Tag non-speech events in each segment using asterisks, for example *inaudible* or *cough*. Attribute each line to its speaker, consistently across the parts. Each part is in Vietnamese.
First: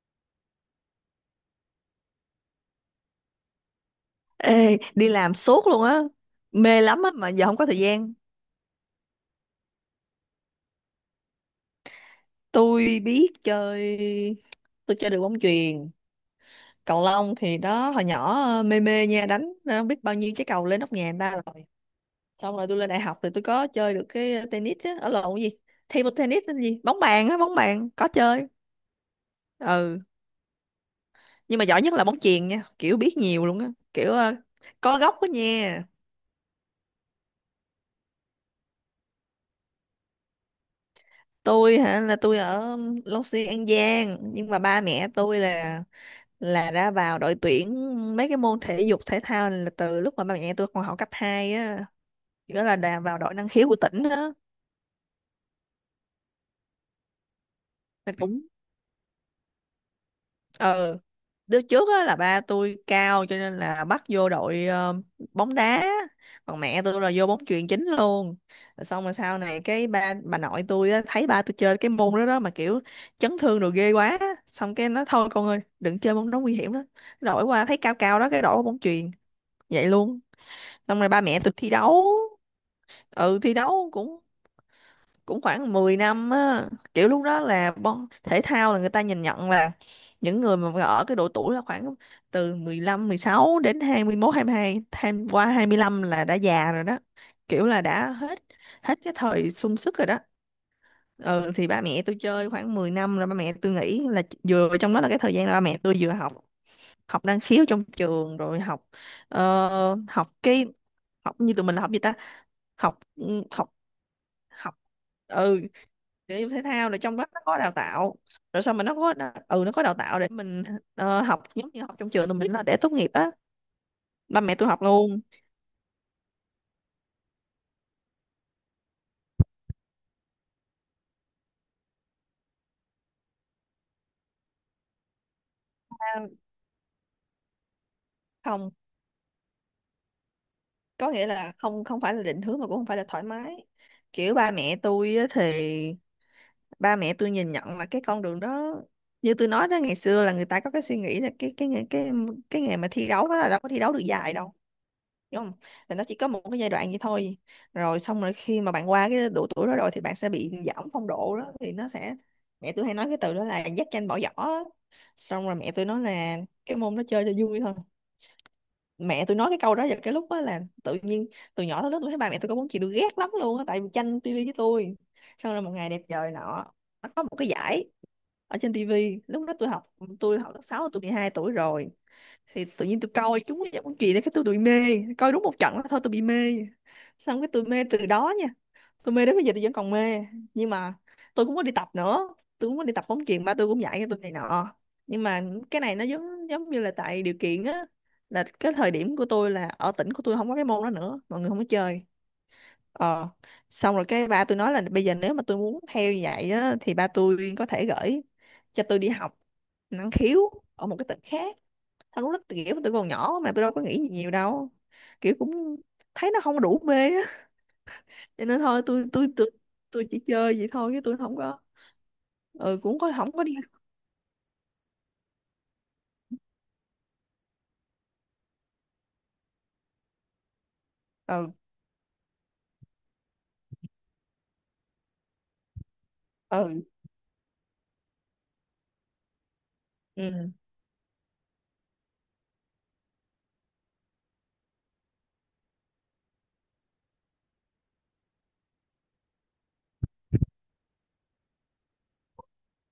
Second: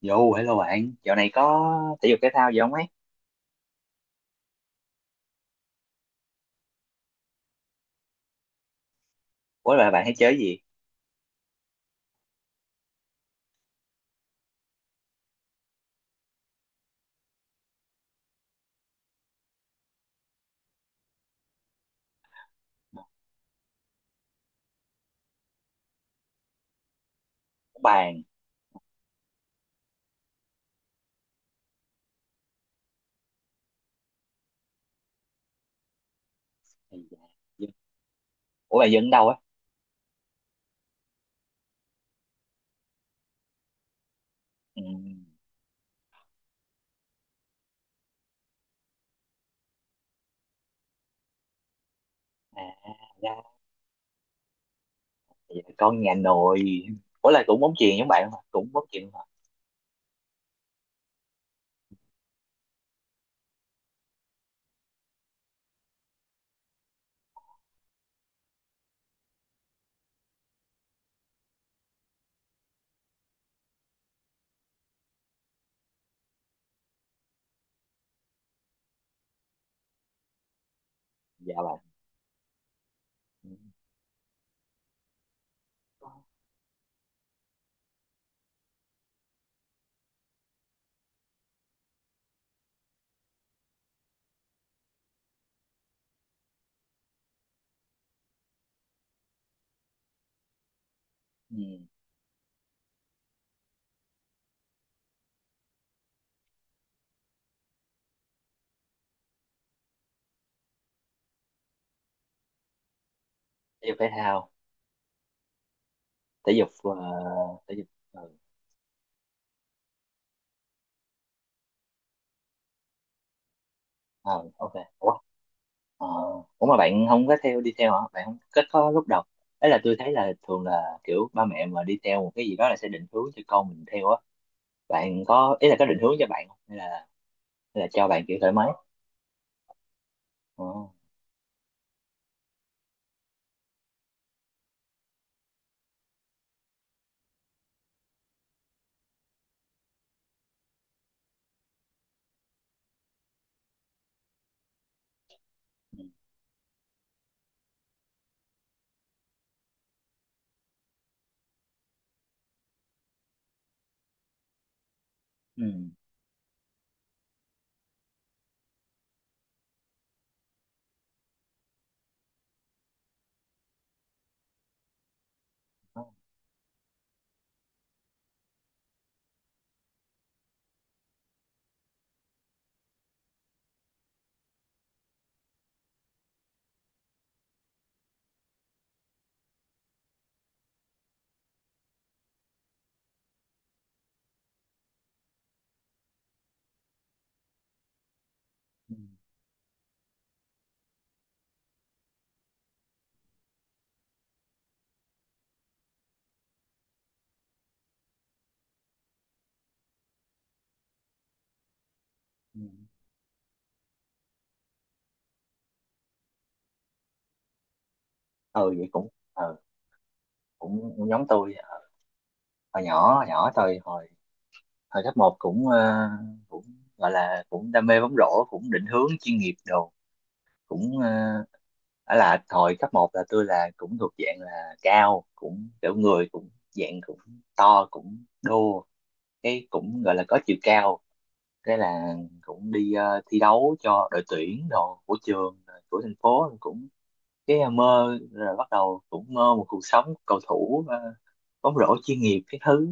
Speaker 1: Yo, hello bạn, dạo này có thể dục thể thao gì không ấy?
Speaker 2: Ê, đi làm suốt luôn á, mê lắm á mà giờ không có thời gian.
Speaker 1: Ủa là bạn hay chơi cái gì?
Speaker 2: Tôi biết chơi, tôi chơi được bóng chuyền. Cầu lông thì đó, hồi nhỏ mê mê nha, đánh biết bao nhiêu trái cầu lên nóc nhà người ta rồi. Xong rồi tôi lên đại học thì tôi có chơi được cái tennis á, ở lộn cái gì, thêm một tennis tên gì, bóng bàn á, bóng bàn có
Speaker 1: Bàn.
Speaker 2: chơi. Ừ, nhưng mà giỏi nhất là bóng chuyền nha, kiểu biết nhiều luôn á, kiểu có gốc á nha.
Speaker 1: Ây da, dân- Ủa bạn dân đâu á?
Speaker 2: Tôi hả? Là tôi ở Long Xuyên An Giang, nhưng mà ba
Speaker 1: Ừ.
Speaker 2: mẹ tôi là đã vào đội tuyển mấy cái môn thể dục thể thao là từ lúc mà ba mẹ tôi còn học cấp 2 á,
Speaker 1: À,
Speaker 2: nghĩa là đã vào đội
Speaker 1: ra,
Speaker 2: năng khiếu của tỉnh á.
Speaker 1: vậy là con nhà nội. Ủa là cũng bóng chuyền giống
Speaker 2: Thì
Speaker 1: bạn không
Speaker 2: cũng
Speaker 1: ạ? Cũng bóng chuyền không ạ?
Speaker 2: ờ đứa trước á là ba tôi cao cho nên là bắt vô đội bóng đá, còn mẹ tôi là vô bóng chuyền chính luôn. Rồi xong rồi sau này cái ba bà nội tôi á, thấy ba tôi chơi cái môn đó đó mà kiểu chấn thương rồi ghê quá, xong cái nó thôi con ơi đừng chơi môn đó nguy hiểm đó, đổi qua thấy cao cao đó cái đổi qua bóng chuyền vậy luôn. Xong rồi ba mẹ tôi
Speaker 1: Dạ
Speaker 2: thi
Speaker 1: bạn.
Speaker 2: đấu, ừ,
Speaker 1: Ừ.
Speaker 2: thi đấu cũng cũng khoảng 10 năm á, kiểu lúc đó là bon thể thao là người ta nhìn nhận là những người mà ở cái độ tuổi là khoảng từ 15 16 đến hai 21 22 tham qua 25 là đã già rồi đó, kiểu là đã hết, hết cái thời sung sức rồi đó. Ừ,
Speaker 1: Ừ.
Speaker 2: thì ba mẹ tôi chơi khoảng 10 năm rồi ba mẹ tôi nghĩ là vừa trong đó là cái thời gian là ba mẹ tôi vừa học, học năng khiếu trong trường, rồi học học cái, học như tụi mình là học gì ta, học học
Speaker 1: Thể dục thể thao,
Speaker 2: học ừ thể dục
Speaker 1: thể
Speaker 2: thể
Speaker 1: dục,
Speaker 2: thao, rồi trong đó nó có đào
Speaker 1: thể dục.
Speaker 2: tạo,
Speaker 1: Ừ.
Speaker 2: rồi sao mà nó có nó có đào tạo để mình học giống như học trong trường tụi mình là để tốt nghiệp á, ba
Speaker 1: Ờ,
Speaker 2: mẹ tôi
Speaker 1: ok.
Speaker 2: học
Speaker 1: Ủa?
Speaker 2: luôn.
Speaker 1: Ờ. Ủa mà bạn không có theo đi theo hả? Bạn không kết có lúc đầu. Đấy là tôi thấy là thường là kiểu ba mẹ mà đi theo một cái gì đó là sẽ định hướng cho con mình theo á, bạn có ý là có định hướng
Speaker 2: À,
Speaker 1: cho bạn không hay hay là cho bạn kiểu thoải mái.
Speaker 2: không,
Speaker 1: Ờ,
Speaker 2: có nghĩa là không, không phải là định hướng mà cũng không phải là thoải mái. Kiểu ba mẹ tôi á thì ba mẹ tôi nhìn nhận là cái con đường đó, như tôi nói đó, ngày xưa là người ta có cái suy nghĩ là cái nghề mà thi đấu đó là đâu có thi đấu được dài đâu, đúng không? Thì nó chỉ có một cái giai đoạn vậy thôi, rồi xong rồi khi mà bạn qua cái độ tuổi đó rồi thì bạn sẽ bị giảm phong độ đó thì nó sẽ, mẹ tôi hay nói cái từ đó là dắt tranh bỏ giỏ á. Xong rồi
Speaker 1: ừ.
Speaker 2: mẹ tôi nói là cái môn đó chơi cho vui thôi. Mẹ tôi nói cái câu đó vào cái lúc đó là tự nhiên, từ nhỏ tới lớn tôi thấy ba mẹ tôi có muốn, chị tôi ghét lắm luôn á tại vì tranh tivi với tôi. Xong rồi một ngày
Speaker 1: Ừ.
Speaker 2: đẹp trời nọ, nó có một cái giải ở trên tivi, lúc đó tôi học, tôi học lớp 6, tôi 12 tuổi rồi, thì tự nhiên tôi coi chúng cái món chuyện đấy cái tôi bị mê, coi đúng một trận đó thôi tôi bị mê, xong cái tôi mê từ đó nha, tôi mê đến bây giờ tôi vẫn còn mê. Nhưng mà tôi cũng có đi tập nữa, tôi cũng có đi tập bóng chuyền, ba tôi cũng dạy cho tôi này nọ, nhưng mà cái này nó giống giống như là tại điều kiện á, là cái thời điểm của tôi là ở tỉnh của tôi không có cái môn đó nữa, mọi người không có chơi. ờ Xong rồi cái ba tôi nói là bây giờ nếu mà tôi muốn theo như vậy á thì ba tôi có thể gửi cho tôi đi học năng khiếu ở một cái tỉnh khác. Tao lúc đó
Speaker 1: Ừ.
Speaker 2: kiểu tụi còn nhỏ mà tôi đâu có nghĩ gì nhiều đâu, kiểu cũng thấy nó không có đủ mê á, cho nên
Speaker 1: Ừ
Speaker 2: thôi
Speaker 1: vậy
Speaker 2: tôi
Speaker 1: cũng
Speaker 2: tôi
Speaker 1: ừ,
Speaker 2: tôi tôi chỉ chơi vậy thôi
Speaker 1: cũng,
Speaker 2: chứ
Speaker 1: cũng
Speaker 2: tôi
Speaker 1: giống
Speaker 2: không
Speaker 1: tôi
Speaker 2: có. Ừ,
Speaker 1: hồi
Speaker 2: cũng có
Speaker 1: nhỏ, hồi
Speaker 2: không có
Speaker 1: nhỏ
Speaker 2: đi.
Speaker 1: tôi hồi hồi cấp 1 cũng cũng gọi là cũng đam mê bóng rổ, cũng định hướng chuyên nghiệp đồ, cũng ờ.
Speaker 2: Ừ.
Speaker 1: Đó là hồi cấp một là tôi là cũng thuộc dạng là cao, cũng kiểu người cũng
Speaker 2: Ừ.
Speaker 1: dạng cũng to cũng đô, cái cũng gọi là có
Speaker 2: Ừ,
Speaker 1: chiều cao, cái là cũng đi thi đấu cho đội tuyển đồ của trường rồi của thành phố cũng, cái à, mơ rồi bắt đầu cũng mơ một cuộc sống cầu thủ à, bóng rổ chuyên nghiệp cái thứ,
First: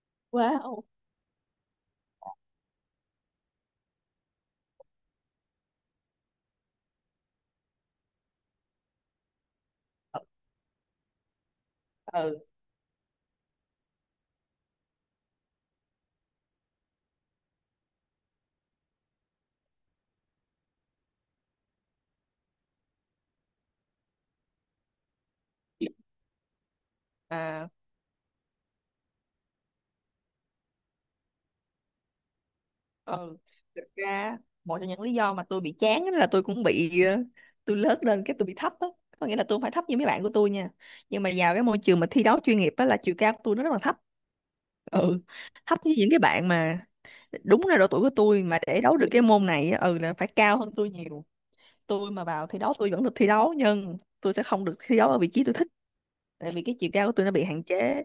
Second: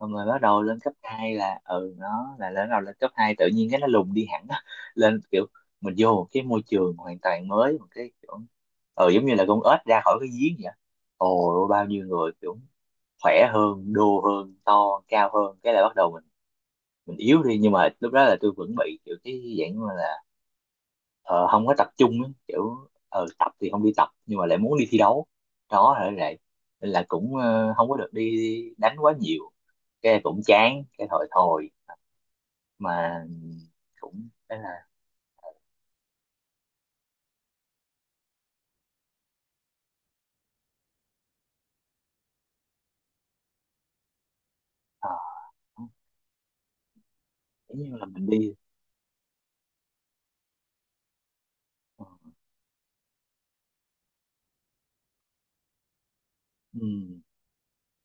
Speaker 1: xong rồi bắt
Speaker 2: quá
Speaker 1: đầu lên
Speaker 2: wow.
Speaker 1: cấp 2 là ừ nó là lên đầu lên cấp 2 tự nhiên cái nó lùng đi hẳn á. *laughs* Lên kiểu mình vô một cái môi trường hoàn toàn mới, một cái kiểu ừ giống như là con ếch ra khỏi cái giếng vậy, ồ bao nhiêu người
Speaker 2: Ừ.
Speaker 1: kiểu khỏe hơn, đô hơn, to cao hơn, cái là bắt đầu mình yếu đi, nhưng mà lúc đó là tôi vẫn bị kiểu cái dạng mà là ờ, không có tập trung á, kiểu ờ, tập thì không đi tập nhưng mà lại muốn đi thi đấu,
Speaker 2: Ừ.
Speaker 1: đó là vậy. Nên là cũng
Speaker 2: À.
Speaker 1: ờ, không có được đi đánh quá nhiều, cái cũng chán cái thôi thôi, mà
Speaker 2: Ừ. Thực
Speaker 1: cũng
Speaker 2: ra
Speaker 1: cái
Speaker 2: một
Speaker 1: là
Speaker 2: trong những lý do mà tôi bị chán á là tôi cũng bị tôi lớn lên cái tôi bị thấp á, có nghĩa là tôi không phải thấp như mấy bạn của tôi nha, nhưng mà vào cái môi trường mà thi đấu chuyên nghiệp á là chiều cao của tôi nó rất là thấp.
Speaker 1: ờ,
Speaker 2: Ừ, thấp như những cái bạn mà đúng là
Speaker 1: giống
Speaker 2: độ
Speaker 1: như
Speaker 2: tuổi
Speaker 1: là
Speaker 2: của
Speaker 1: mình
Speaker 2: tôi
Speaker 1: đi
Speaker 2: mà để đấu được cái môn này á, ừ là phải cao hơn tôi nhiều.
Speaker 1: ờ,
Speaker 2: Tôi mà vào thi đấu tôi vẫn được thi đấu, nhưng tôi sẽ không được thi đấu ở vị trí tôi thích, tại vì cái chiều cao của
Speaker 1: ừ,
Speaker 2: tôi nó bị hạn chế.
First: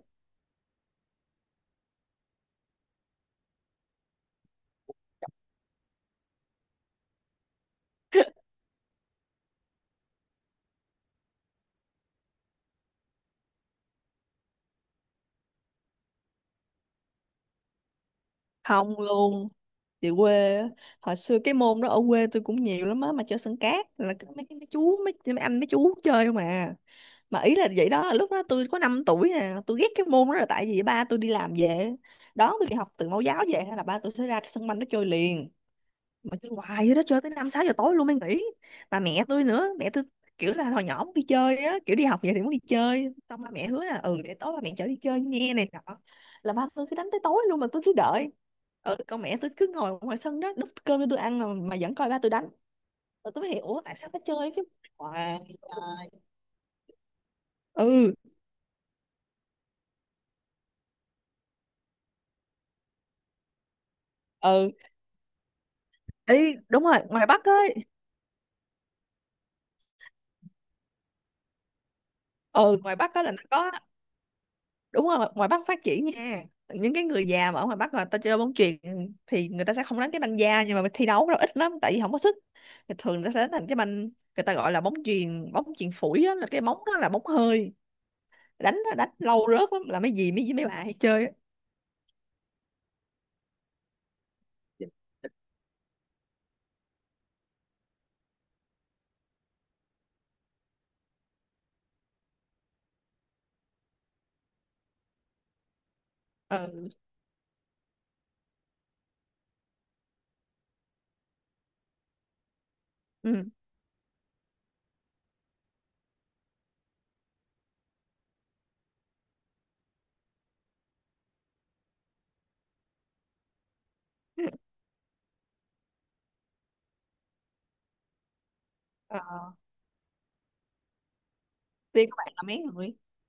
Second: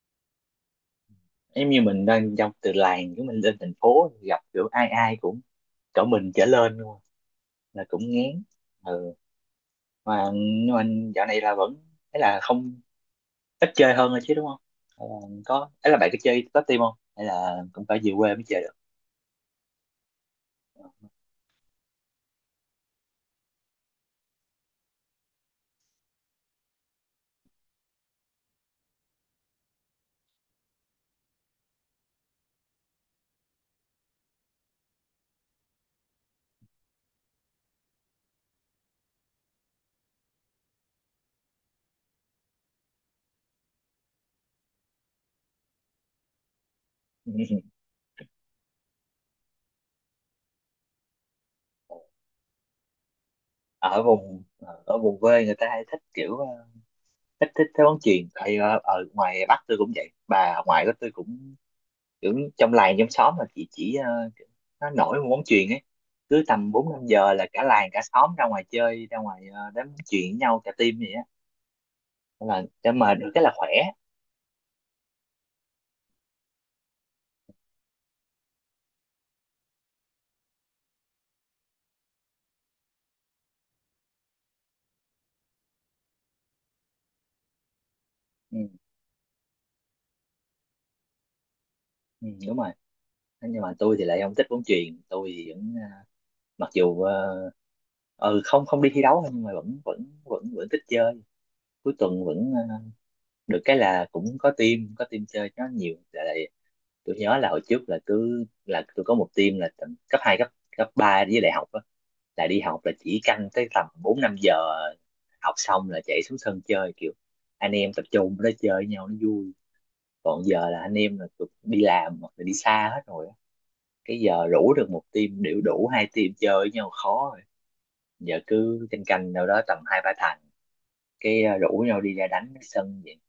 Speaker 1: giống như mình đang trong từ làng của mình lên thành phố gặp kiểu ai ai cũng cỡ mình trở lên luôn, là cũng ngán.
Speaker 2: *laughs*
Speaker 1: Ừ. Mà nhưng mà dạo này là vẫn, thế là không ít chơi hơn rồi chứ, đúng không? Hay là có ấy là bạn có chơi top team không hay là cũng phải về quê mới chơi được?
Speaker 2: Không luôn. Chị quê á, hồi xưa cái môn đó ở quê tôi cũng nhiều lắm á, mà chơi sân cát là mấy anh mấy chú chơi không à. Mà ý là vậy đó, lúc đó tôi có 5 tuổi à, tôi ghét cái môn đó là tại vì ba tôi đi làm về đón tôi đi học từ mẫu giáo về, hay là ba tôi sẽ ra cái sân banh nó chơi liền, mà chơi hoài vậy đó, chơi tới năm sáu giờ tối luôn mới nghỉ. Bà mẹ tôi nữa, mẹ tôi kiểu là hồi nhỏ muốn đi chơi á, kiểu đi học vậy thì muốn đi chơi, xong ba mẹ hứa là ừ để tối ba mẹ chở đi chơi nghe này nọ, là ba tôi cứ đánh tới tối luôn mà
Speaker 1: *laughs*
Speaker 2: tôi cứ đợi. Ừ, con mẹ tôi cứ ngồi ngoài sân đó đút cơm cho tôi ăn mà vẫn coi ba tôi đánh. Rồi tôi mới hiểu "Ủa, tại
Speaker 1: Ở
Speaker 2: sao nó
Speaker 1: vùng,
Speaker 2: chơi cái
Speaker 1: ở vùng
Speaker 2: hoài".
Speaker 1: quê người ta hay thích kiểu ờ, thích thích theo bóng
Speaker 2: Ừ.
Speaker 1: chuyền, tại ở, ở ngoài Bắc tôi cũng vậy, bà ngoại của tôi cũng kiểu trong làng trong xóm là chị chỉ ờ, kiểu
Speaker 2: Ừ,
Speaker 1: nó nổi một bóng chuyền ấy, cứ
Speaker 2: ý
Speaker 1: tầm
Speaker 2: đúng
Speaker 1: bốn
Speaker 2: rồi,
Speaker 1: năm
Speaker 2: ngoài
Speaker 1: giờ
Speaker 2: Bắc
Speaker 1: là cả
Speaker 2: ấy.
Speaker 1: làng cả xóm ra ngoài chơi, ra ngoài ờ, đánh bóng chuyền với nhau cả team vậy á. Nên là
Speaker 2: Ừ,
Speaker 1: để
Speaker 2: ngoài
Speaker 1: mà
Speaker 2: Bắc á
Speaker 1: được
Speaker 2: là
Speaker 1: cái
Speaker 2: nó
Speaker 1: là khỏe.
Speaker 2: có, đúng rồi ngoài Bắc phát triển nha. Những cái người già mà ở ngoài Bắc là ta chơi bóng chuyền thì người ta sẽ không đánh cái banh da, nhưng mà thi đấu nó ít lắm tại vì không có sức, thì thường người ta sẽ đánh thành cái banh, người ta gọi là bóng chuyền phủi á, là cái bóng đó là bóng hơi,
Speaker 1: Ừ,
Speaker 2: đánh đánh lâu rớt lắm, là mấy dì mấy mấy bà hay chơi á.
Speaker 1: ừ, đúng rồi. Nhưng mà tôi thì lại không thích bóng chuyền, tôi thì vẫn, mặc dù ờ, ừ không không đi thi đấu thôi nhưng mà vẫn vẫn vẫn vẫn thích chơi, cuối tuần vẫn ờ, được cái là cũng có team, có team chơi nó nhiều lại.
Speaker 2: Ừ.
Speaker 1: Tôi nhớ là hồi trước là cứ là tôi có một team là tầm cấp hai, cấp cấp 3 với đại học á, là đi học là chỉ canh
Speaker 2: Ừ.
Speaker 1: tới tầm bốn năm giờ học xong là chạy xuống sân chơi kiểu anh em tập trung đó chơi với nhau nó vui. Còn giờ là anh em là đi làm hoặc là đi xa hết rồi á. Cái giờ rủ được một team đều đủ hai team chơi với nhau khó, giờ cứ canh canh đâu
Speaker 2: Ờ.
Speaker 1: đó tầm hai ba thằng, cái ờ, rủ nhau
Speaker 2: Tiên
Speaker 1: đi
Speaker 2: các
Speaker 1: ra
Speaker 2: bạn là
Speaker 1: đánh
Speaker 2: mấy
Speaker 1: cái
Speaker 2: người?
Speaker 1: sân vậy.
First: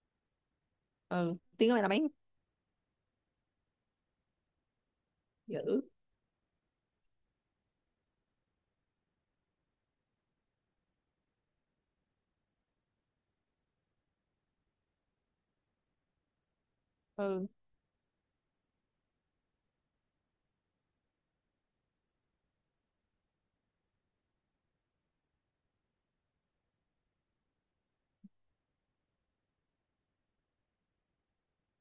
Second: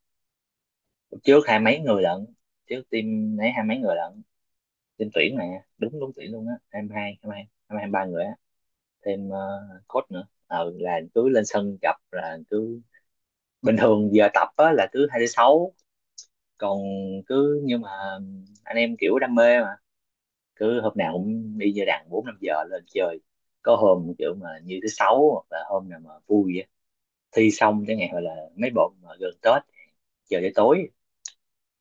Speaker 2: Ừ,
Speaker 1: Trước hai
Speaker 2: Tiên các
Speaker 1: mấy
Speaker 2: bạn là mấy
Speaker 1: người
Speaker 2: người?
Speaker 1: lận, trước team ấy hai mấy người lận, team tuyển mà,
Speaker 2: Dữ.
Speaker 1: đúng đúng tuyển luôn á, hai mươi hai hai mươi ba người á, thêm ờ, coach nữa, ờ là cứ lên sân gặp là cứ bình thường giờ tập á là cứ hai tới sáu, còn
Speaker 2: Ừ.
Speaker 1: cứ nhưng mà anh em kiểu đam mê mà cứ hôm nào cũng đi, giờ đàn bốn năm giờ lên chơi, có hôm kiểu mà như thứ sáu hoặc là hôm nào mà vui á, thi xong chẳng hạn hoặc là mấy bọn mà gần Tết giờ tới tối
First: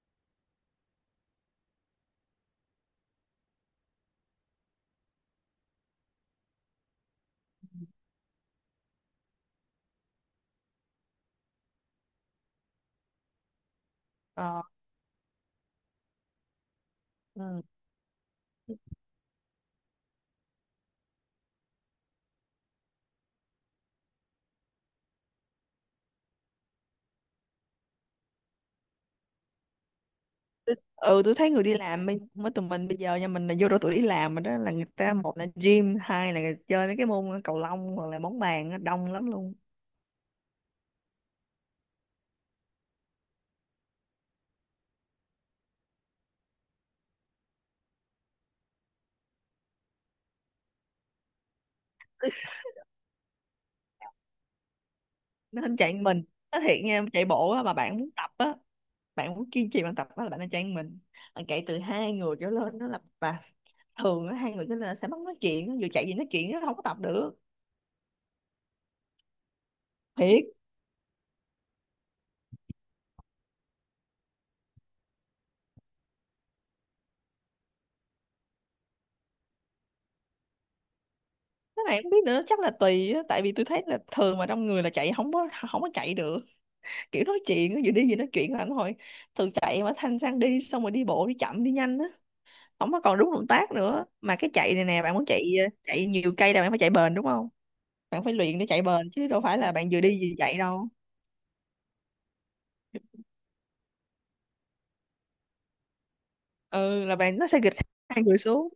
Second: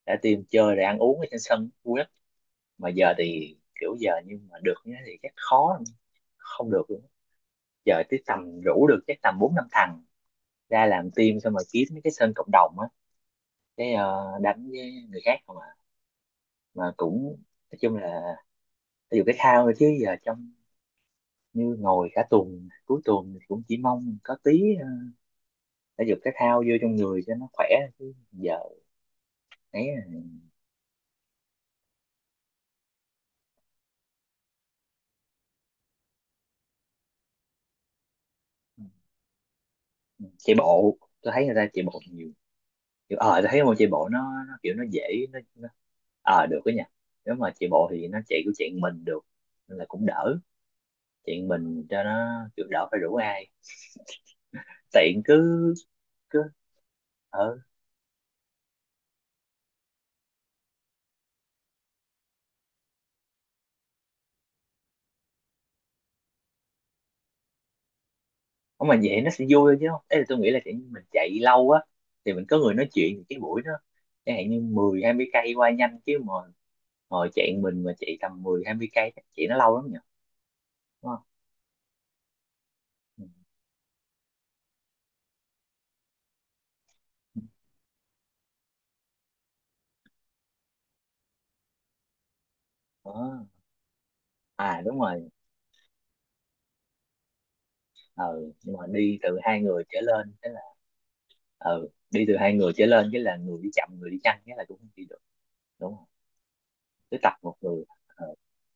Speaker 1: đã tìm chơi rồi ăn uống ở trên sân vui lắm. Mà giờ thì kiểu giờ nhưng mà được như thế thì chắc khó lắm. Không được luôn, giờ tới tầm rủ được chắc tầm bốn năm thằng ra làm team, xong rồi kiếm mấy cái sân cộng đồng á, cái ờ,
Speaker 2: Ờ.
Speaker 1: đánh với người khác không à, mà cũng,
Speaker 2: Ừ.
Speaker 1: nói chung là ví dụ cái khao thôi chứ giờ trong như ngồi cả tuần, cuối tuần thì cũng chỉ mong có tí ờ, thể dục thể thao vô trong người cho nó khỏe chứ giờ, ấy à.
Speaker 2: Ừ, tôi thấy người đi làm mới mới tụi mình bây giờ nha, mình là vô độ tuổi đi làm mà, đó là người ta một là gym, hai là chơi mấy cái môn cầu lông hoặc là bóng bàn á, đông lắm luôn.
Speaker 1: Chạy bộ, tôi thấy người ta chạy bộ nhiều, kiểu ờ tôi thấy môn chạy bộ nó kiểu nó dễ, nó ờ được đó nha, nếu mà chạy bộ thì nó chạy kiểu chạy mình được, nên là cũng đỡ, chạy mình cho nó kiểu đỡ phải rủ ai, tiện
Speaker 2: Nó
Speaker 1: cứ
Speaker 2: hình chạy mình,
Speaker 1: cứ
Speaker 2: nó thiệt nha, chạy bộ
Speaker 1: ờ.
Speaker 2: á, mà bạn muốn tập á, bạn muốn kiên trì bạn tập á là bạn nên chạy mình. Bạn chạy từ hai người trở lên nó là và, thường á hai người trở lên sẽ mất nói chuyện á, vừa chạy gì nói chuyện nó không có tập được.
Speaker 1: Không mà vậy nó sẽ vui thôi chứ không, thế là tôi
Speaker 2: Thiệt.
Speaker 1: nghĩ là kiểu như mình chạy lâu á thì mình có người nói chuyện thì cái buổi nó, chẳng hạn như mười hai mươi cây qua nhanh chứ mà ngồi chạy mình mà chạy tầm mười hai mươi cây chắc chạy nó lâu lắm nhỉ, đúng không?
Speaker 2: Cái này không biết nữa, chắc là tùy á,
Speaker 1: Ừ.
Speaker 2: tại vì tôi thấy là thường mà trong người là chạy không có chạy được, kiểu nói chuyện, vừa đi vừa nói chuyện là anh hồi, từ chạy mà thanh sang đi, xong rồi đi bộ đi chậm đi nhanh á, không có còn đúng động
Speaker 1: Đó,
Speaker 2: tác nữa. Mà cái chạy
Speaker 1: à
Speaker 2: này
Speaker 1: đúng
Speaker 2: nè, bạn muốn
Speaker 1: rồi.
Speaker 2: chạy chạy nhiều cây là bạn phải chạy bền, đúng không? Bạn phải
Speaker 1: Ừ
Speaker 2: luyện để
Speaker 1: nhưng
Speaker 2: chạy
Speaker 1: mà
Speaker 2: bền
Speaker 1: đi
Speaker 2: chứ
Speaker 1: từ
Speaker 2: đâu phải
Speaker 1: hai
Speaker 2: là
Speaker 1: người
Speaker 2: bạn vừa
Speaker 1: trở
Speaker 2: đi
Speaker 1: lên
Speaker 2: vừa
Speaker 1: thế
Speaker 2: chạy
Speaker 1: là
Speaker 2: đâu.
Speaker 1: ừ đi từ hai người trở lên chứ là người đi chậm người đi nhanh cái là cũng không đi được, đúng không?
Speaker 2: Ừ, là
Speaker 1: Cứ tập
Speaker 2: bạn nó
Speaker 1: một
Speaker 2: sẽ gịch
Speaker 1: người
Speaker 2: hai
Speaker 1: ờ,
Speaker 2: người xuống.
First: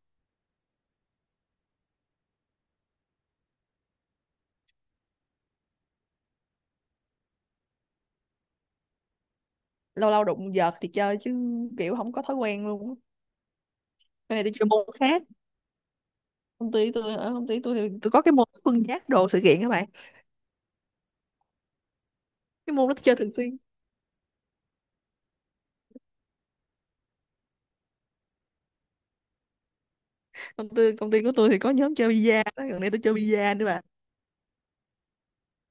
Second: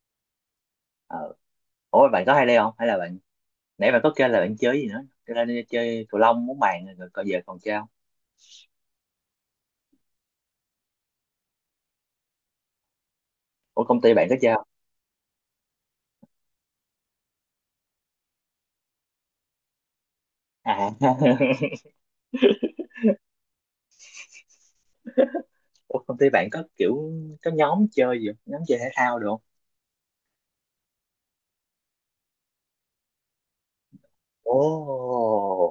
Speaker 1: ờ. Ủa bạn có hay đây không hay là bạn, nãy bạn có kêu là bạn chơi gì nữa cho nên chơi cầu lông bóng bàn rồi, còn giờ còn chơi không?
Speaker 2: Lâu lâu đụng vợt thì chơi chứ, kiểu không có thói quen luôn á.
Speaker 1: Ủa công ty bạn có
Speaker 2: Cái này tôi
Speaker 1: chơi không?
Speaker 2: chơi môn khác, công ty tôi, ở công ty tôi thì tôi có cái môn phân giác đồ sự kiện các bạn,
Speaker 1: À *laughs*
Speaker 2: cái môn đó tôi chơi thường xuyên.
Speaker 1: ủa công ty bạn có kiểu có nhóm chơi gì không, nhóm chơi thể thao được không?
Speaker 2: Công ty của tôi thì có nhóm chơi bida đó, gần đây tôi chơi bida nữa bạn.
Speaker 1: Ồ,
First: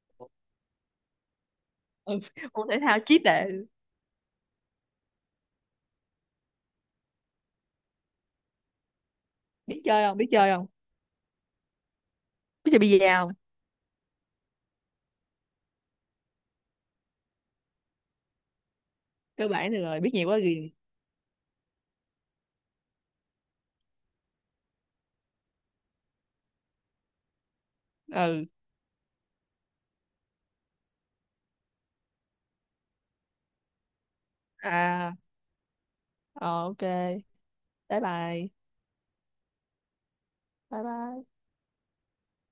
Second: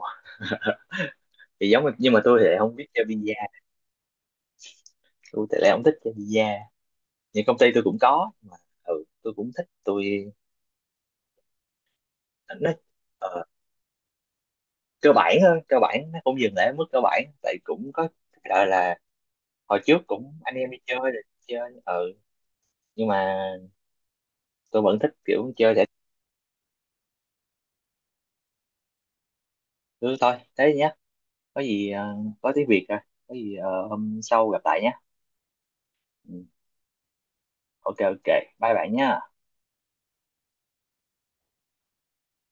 Speaker 1: thì giống, nhưng
Speaker 2: Ừ.
Speaker 1: mà tôi thì lại
Speaker 2: Môn
Speaker 1: không
Speaker 2: thể
Speaker 1: biết
Speaker 2: thao
Speaker 1: chơi
Speaker 2: chí
Speaker 1: bida,
Speaker 2: tệ.
Speaker 1: tôi thì lại không thích chơi bida, nhưng công ty tôi cũng có mà. Ừ, tôi cũng thích,
Speaker 2: biết chơi không biết
Speaker 1: tôi,
Speaker 2: chơi không
Speaker 1: nó
Speaker 2: Biết chơi bi-a không?
Speaker 1: ờ, cơ bản thôi, cơ bản nó cũng dừng lại ở mức cơ bản tại cũng có, gọi là
Speaker 2: Cơ bản
Speaker 1: hồi
Speaker 2: được
Speaker 1: trước
Speaker 2: rồi, biết nhiều
Speaker 1: cũng
Speaker 2: quá
Speaker 1: anh em
Speaker 2: gì.
Speaker 1: đi chơi rồi chơi, ừ nhưng mà tôi vẫn thích kiểu chơi giải.
Speaker 2: Ừ.
Speaker 1: Ừ, thôi thế nhé, có gì ờ, có tiếng Việt rồi, có gì ờ, hôm sau gặp lại nhé.
Speaker 2: À.
Speaker 1: Ừ.
Speaker 2: Ờ, ok.
Speaker 1: Ok
Speaker 2: Bye
Speaker 1: ok,
Speaker 2: bye.
Speaker 1: bye bạn nhé.
Speaker 2: Bye bye.